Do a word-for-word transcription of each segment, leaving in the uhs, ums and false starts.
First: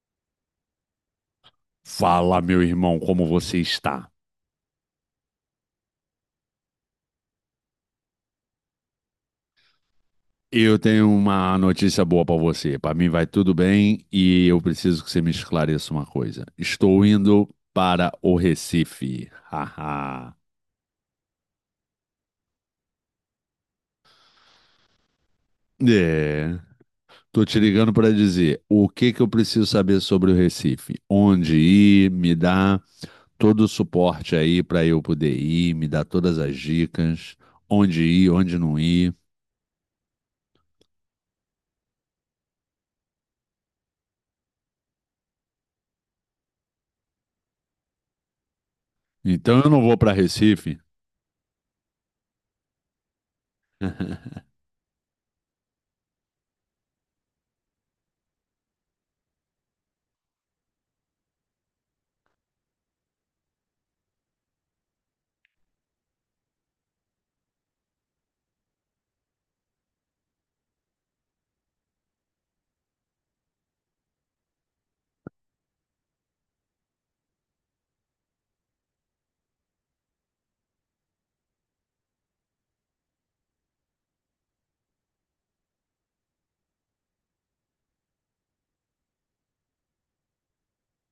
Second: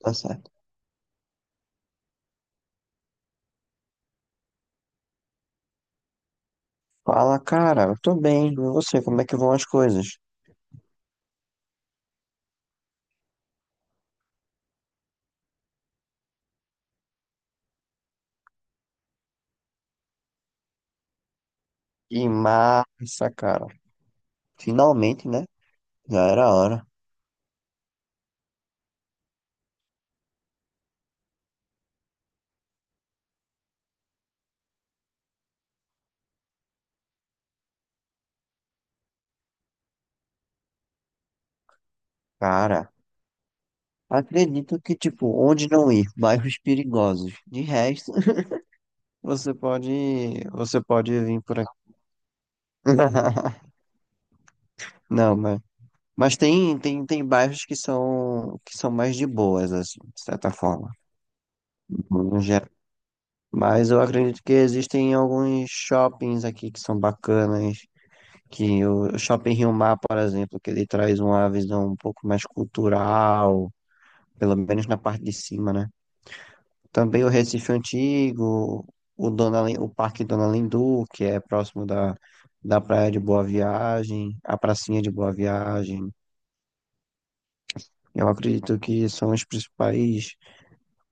Tá certo. Fala, meu irmão, como você está? Fala, cara, eu tô bem. E você, como é que vão as coisas? Eu tenho uma notícia boa para você. Para mim vai tudo bem e eu preciso que você me esclareça uma coisa. Estou indo para o Recife. Haha. Que massa, cara. Finalmente, né? Já era É. hora. Tô te ligando para dizer o que que eu preciso saber sobre o Recife. Onde ir, me dá todo o suporte aí para eu poder ir, me dá todas as dicas, onde ir, onde não ir. Cara, acredito que, tipo, onde não ir? Bairros perigosos. De resto, você Então eu não pode, vou para Recife. você pode vir por aqui. Não, mas Mas tem, tem, tem bairros que são, que são mais de boas, assim, de certa forma, no geral. Mas eu acredito que existem alguns shoppings aqui que são bacanas, que o o Shopping Rio Mar, por exemplo, que ele traz uma visão um pouco mais cultural, pelo menos na parte de cima, né? Também o Recife Antigo, o, Dona, Lin- o Parque Dona Lindu, que é próximo da, da Praia de Boa Viagem, a Pracinha de Boa Viagem. Eu acredito que são os principais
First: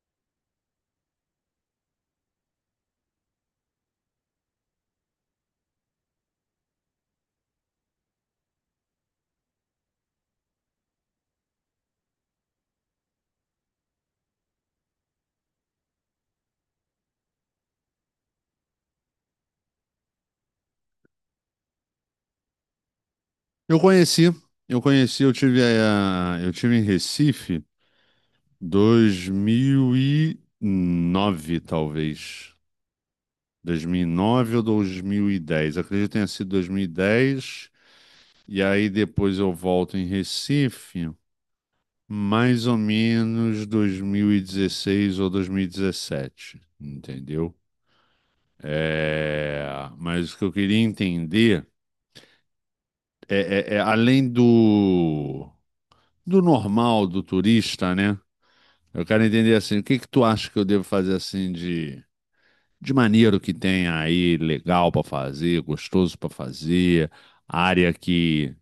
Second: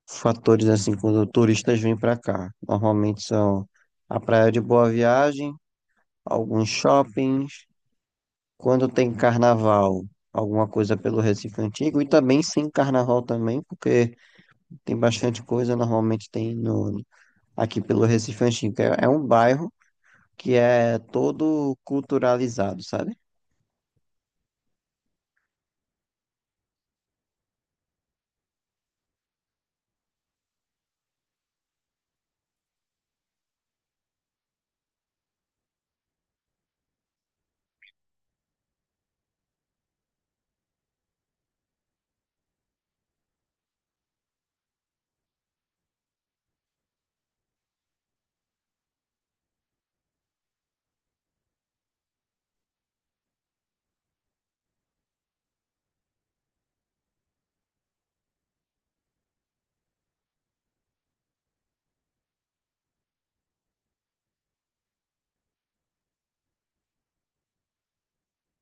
fatores assim quando turistas vêm para cá. Normalmente são a Praia de Boa Viagem, alguns shoppings, quando tem carnaval, alguma coisa pelo Recife Antigo, e também sem carnaval também, porque tem bastante coisa, normalmente tem no, aqui pelo Recife Antigo. É, é um bairro que é todo culturalizado, sabe? Eu conheci, eu conheci, eu tive, a, eu tive em Recife dois mil e nove talvez. Dois mil e nove ou dois mil e dez. Acredito que tenha sido dois mil E dez. E aí depois eu volto em Recife, mais ou menos dois mil e dezesseis ou dois mil e dezessete, entendeu? É, mas o que eu queria entender é, é é além do, do normal do turista, né? Eu quero entender assim, o que que tu acha que eu devo fazer assim de, de maneiro que tem aí, legal pra fazer, gostoso pra fazer, área que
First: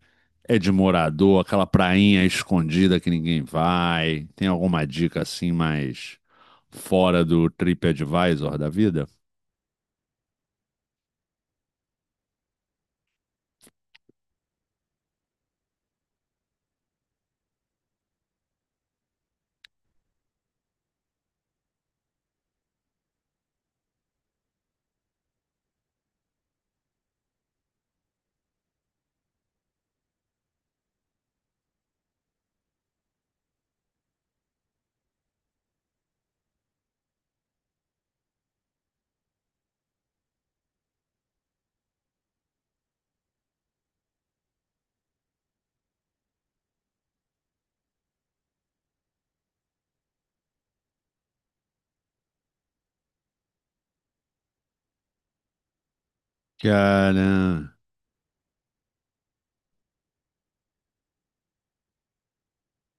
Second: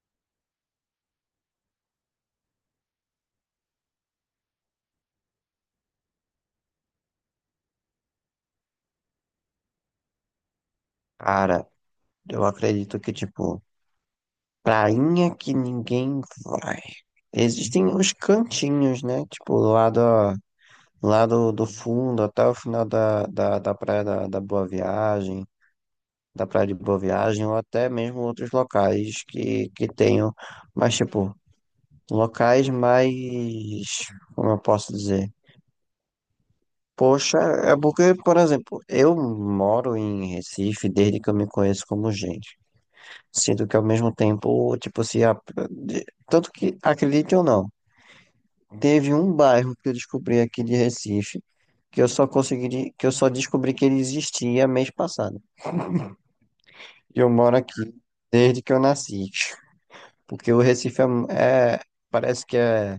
é de morador, aquela prainha escondida que ninguém vai. Tem alguma dica assim mais fora do TripAdvisor da vida? Cara, eu acredito que tipo prainha que ninguém vai. Existem os cantinhos, né? Tipo, do lado lá do, do fundo até o final da, da, da Praia da, da Boa Viagem, da Praia de Boa Viagem, ou até mesmo outros locais que, que tenham, mas tipo, locais mais, como eu posso dizer? Poxa, é porque, por exemplo, eu moro em Recife desde que eu me conheço como gente. Sinto que ao mesmo tempo, tipo, se. A- de- tanto que, acredite ou não, teve um bairro que eu descobri aqui de Recife, que eu só consegui, de- que eu só descobri que ele existia mês passado. E Cara. eu moro aqui desde que eu nasci. Porque o Recife é, mu- é- parece que é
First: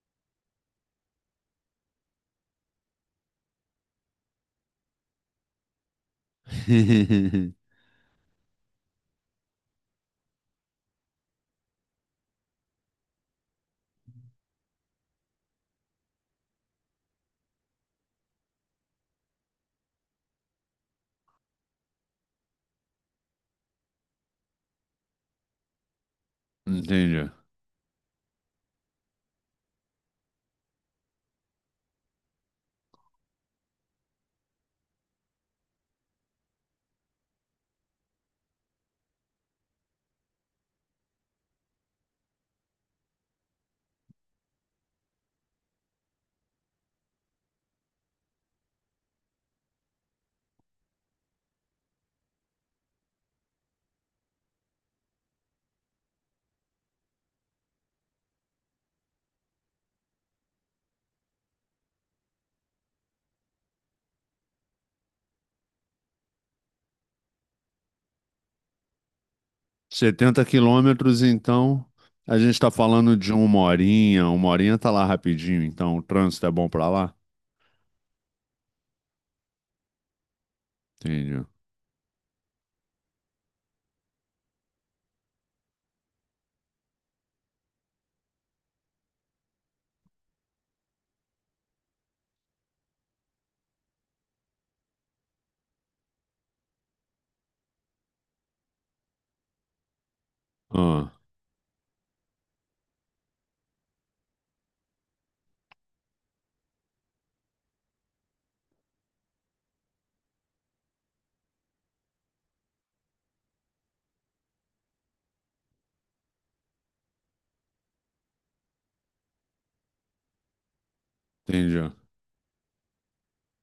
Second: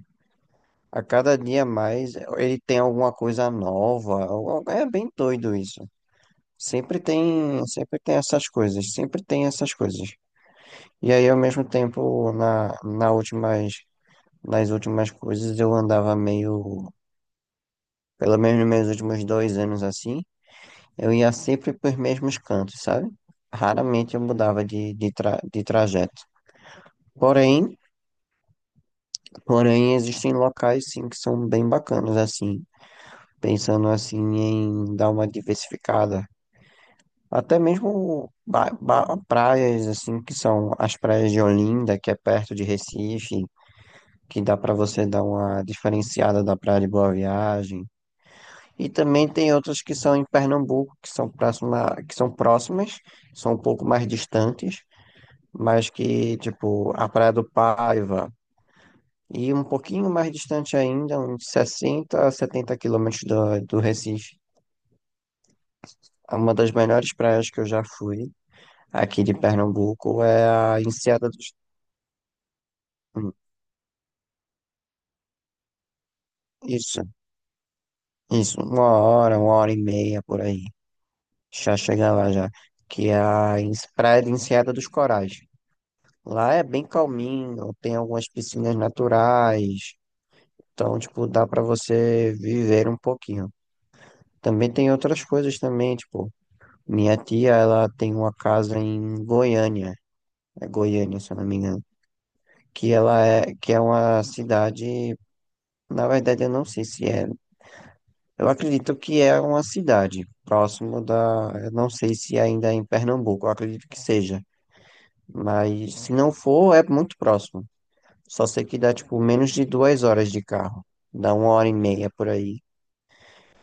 a cada dia mais, ele tem alguma coisa nova. algo- É bem doido isso. Sempre tem, sempre tem essas coisas, sempre tem essas coisas. E aí, ao mesmo tempo, na, na últimas, nas últimas coisas, eu andava meio, pelo menos nos meus últimos dois anos assim. Eu ia sempre para os mesmos cantos, sabe? Raramente eu mudava de, de, tra de trajeto. Entendi. Porém, porém, existem locais sim que são bem bacanas, assim, pensando assim em dar uma diversificada. Até mesmo ba- ba- praias, assim, que são as praias de Olinda, que é perto de Recife, que dá para você dar uma diferenciada da Praia de Boa Viagem. E também tem outras que são em Pernambuco, que são próxima, que são próximas, são um pouco mais distantes, mas que, tipo, a Praia do Paiva, e um pouquinho mais distante ainda, uns sessenta a setenta quilômetros do, do Recife, é uma das melhores praias que eu já fui aqui de Pernambuco, Setenta é a quilômetros, Enseada dos... então, a gente tá falando de hum, uma horinha, uma horinha tá lá rapidinho, então o trânsito é bom pra Isso, lá? isso, uma hora, uma hora e meia por aí, Entendi. já chega lá já, que é a Ens- Praia de Enseada dos Corais. Lá é bem calminho, tem algumas piscinas naturais, então, tipo, dá pra você viver um pouquinho. Também tem outras coisas também, tipo, minha tia, ela tem uma casa em Goiânia, é Ah, Goiânia, se eu não me engano, que ela é, que é uma cidade, na verdade eu não sei se é, eu acredito que é uma cidade próximo da, eu não sei se ainda é em Pernambuco, eu acredito que seja, mas se não for, é muito próximo. Só sei que dá, tipo, menos de duas horas de carro, dá uma hora e entendi. meia por aí.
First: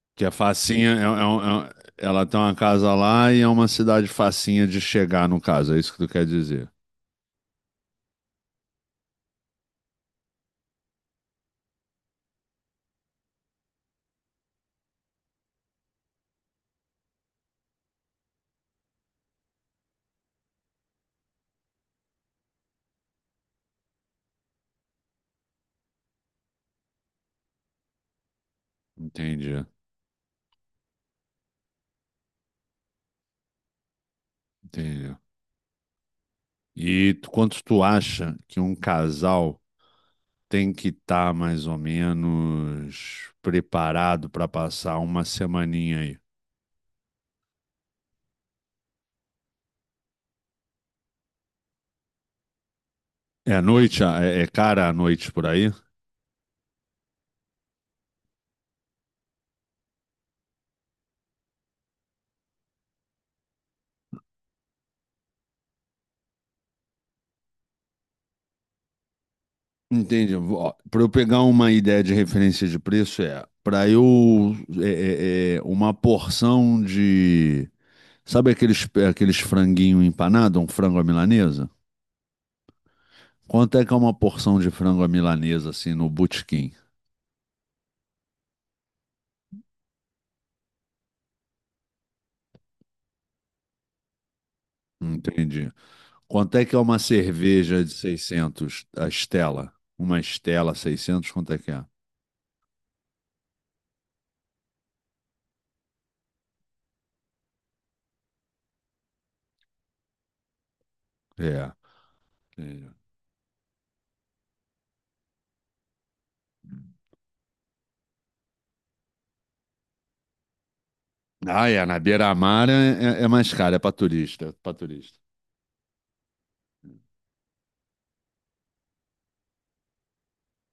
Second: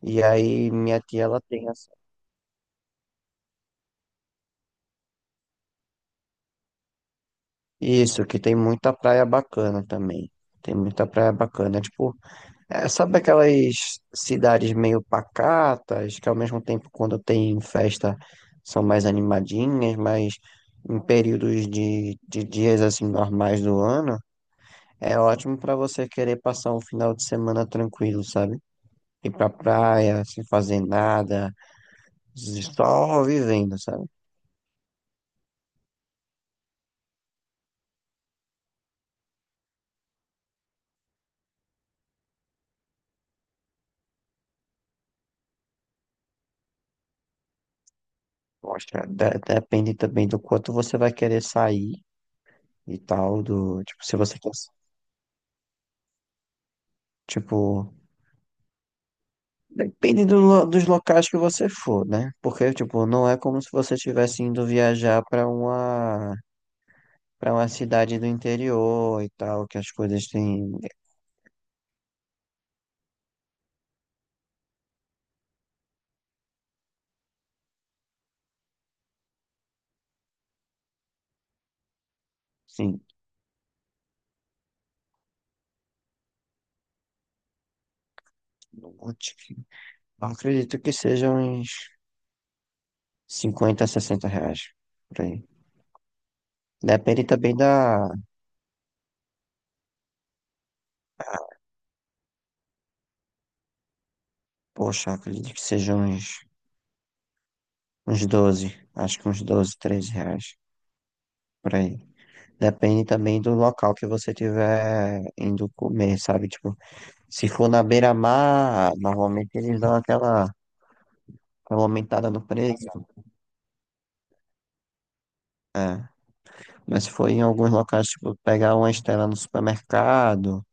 E Que a aí facinha, minha é, é um- tia, ela é tem um- ela tem uma casa lá e é uma cidade facinha de chegar, no caso, é isso que tu quer dizer. isso, que tem muita praia bacana também. Tem muita praia bacana. Tipo, é, sabe aquelas cidades meio pacatas, que ao mesmo tempo, quando tem festa, são mais animadinhas, mas em períodos de, de dias assim normais do ano, é ótimo pra você querer passar um final de semana tranquilo, sabe? Ir pra Entendi, praia, sem fazer nada, só vivendo, sabe? entendi. E tu- quanto tu acha que um casal tem que estar mais ou menos preparado para passar uma semaninha aí? Eu acho que de- depende também do quanto você vai querer sair e tal, É à do, noite? tipo, se Ah, você, É, é cons- cara à noite por aí? tipo, depende do lo- dos locais que você for, né? Porque, tipo, não é como se você estivesse indo viajar para uma, para uma cidade do interior e tal, que as coisas Entendi. têm, Para eu pegar uma ideia de referência de preço, é para eu é, é, é, uma porção de. Sabe aqueles, aqueles franguinho empanado, um frango à milanesa? assim, Quanto é que é uma porção de frango à milanesa, assim, no botequim? eu te- eu acredito que sejam uns cinquenta, sessenta reais, por aí. Entendi. Quanto é que é uma Depende também cerveja de da, seiscentos a Stella? Uma Stella seiscentos. Quanto é que é? poxa, eu acredito que sejam uns, uns doze, acho que uns doze, treze reais, É. por aí. Entendi. Depende também do local que você tiver indo comer, sabe? Tipo, se for na beira-mar, normalmente eles dão aquela, Ah, aquela é, na aumentada no beira-mar preço. é, é- é mais caro, é para turista, para turista. É. Mas se for em alguns locais, tipo, pegar uma estela no supermercado,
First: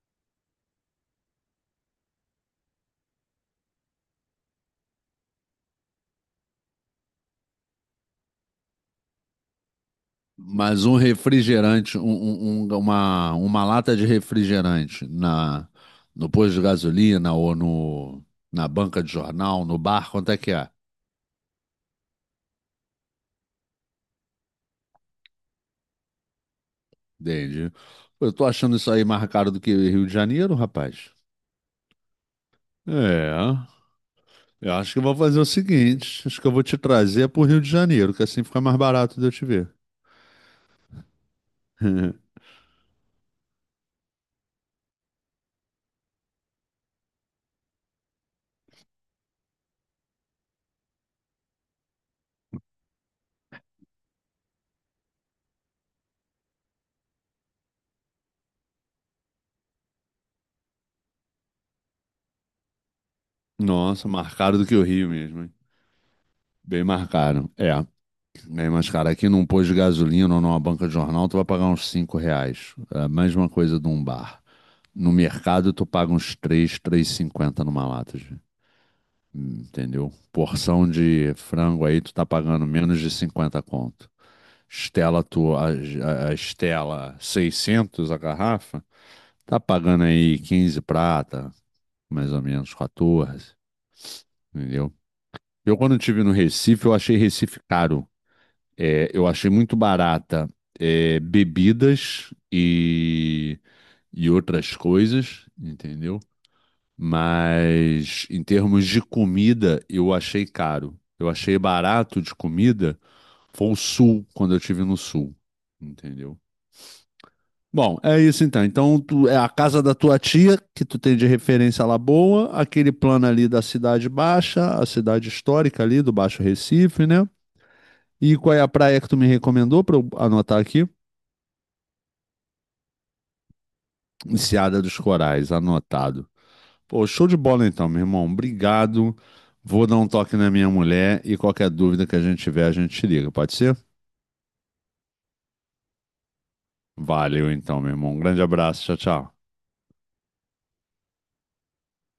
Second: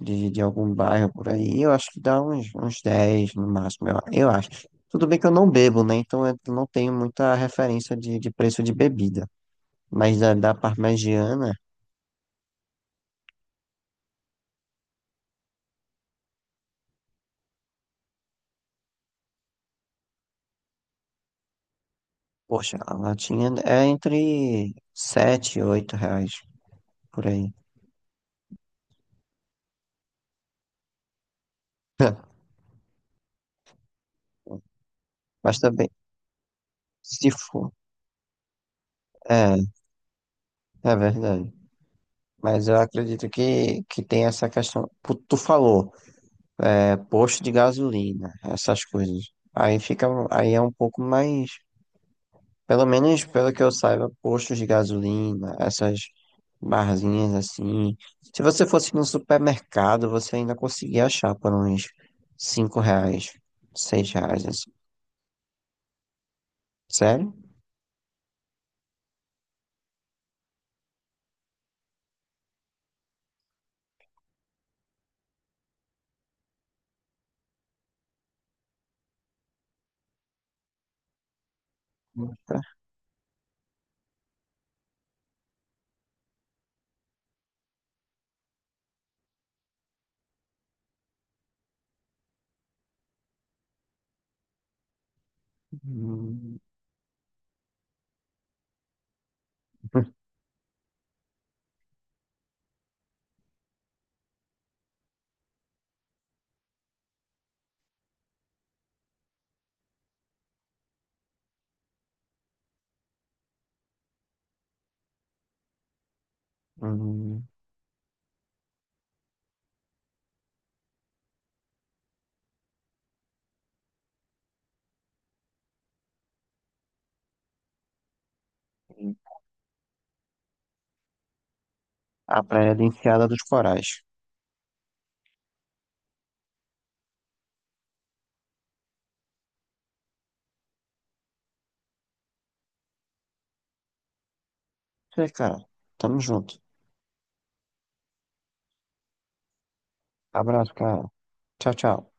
de, de algum bairro por aí, eu acho que dá uns, uns dez no máximo, eu, eu acho. Tudo bem que eu não bebo, né? Então eu não tenho muita referência de, de preço de bebida. Mas da, da Mas um parmegiana, refrigerante, um- um- um- uma, uma lata de refrigerante na, no posto de gasolina ou no, na banca de jornal, no bar, quanto é que é? poxa, a latinha é entre sete, e oito reais por aí. Entendi. Pô, eu tô achando isso aí mais caro do que Rio de Janeiro, rapaz. É, eu acho que eu vou fazer o Mas também, seguinte, acho que eu vou te trazer se pro Rio de for. Janeiro, que assim fica mais barato de eu te ver. É, é verdade. Mas eu acredito que, que tem essa questão. Tu tu falou, é posto de gasolina, essas coisas. Aí fica, aí é um pouco mais, pelo menos pelo que eu saiba, postos de gasolina, essas barzinhas assim. Se você fosse num supermercado, você ainda conseguia achar por uns cinco reais, Nossa, seis mais reais, caro do assim. que o Rio mesmo, hein? Bem mais Sério? caro. É, bem mais caro. Aqui num posto de gasolina ou numa banca de jornal, tu vai pagar uns cinco reais. É a mesma coisa de um bar. No mercado, tu paga uns três e cinquenta numa lata, de- entendeu? Porção de frango aí, tu tá pagando menos de cinquenta conto. Stella, tu, a, a a Stella seiscentos, a garrafa, tá pagando aí quinze prata, mais ou menos quatorze, entendeu? Eu, quando estive no Hum. Recife, eu achei Recife caro. É, eu achei muito barata, é, bebidas e, e outras coisas, entendeu? Mas em termos de comida, eu achei caro. Eu achei barato de comida, foi o sul, quando eu estive no sul, entendeu? Hum. Bom, é isso então. Então, tu- é a casa da tua tia, que tu tem de referência lá boa, aquele plano ali da Cidade Baixa, a cidade histórica ali do Baixo Recife, né? E qual é a praia que tu me recomendou para eu anotar aqui? À Praia de Enseada dos Corais. Enseada dos Corais, anotado. Pô, show de bola então, meu irmão. Obrigado. Vou dar um toque na minha mulher e qualquer dúvida que a gente tiver, a gente te liga, pode ser? É, cara. Tamo junto. Valeu então, meu irmão. Um grande abraço. Tchau, tchau. Abraço, cara. Tchau, tchau.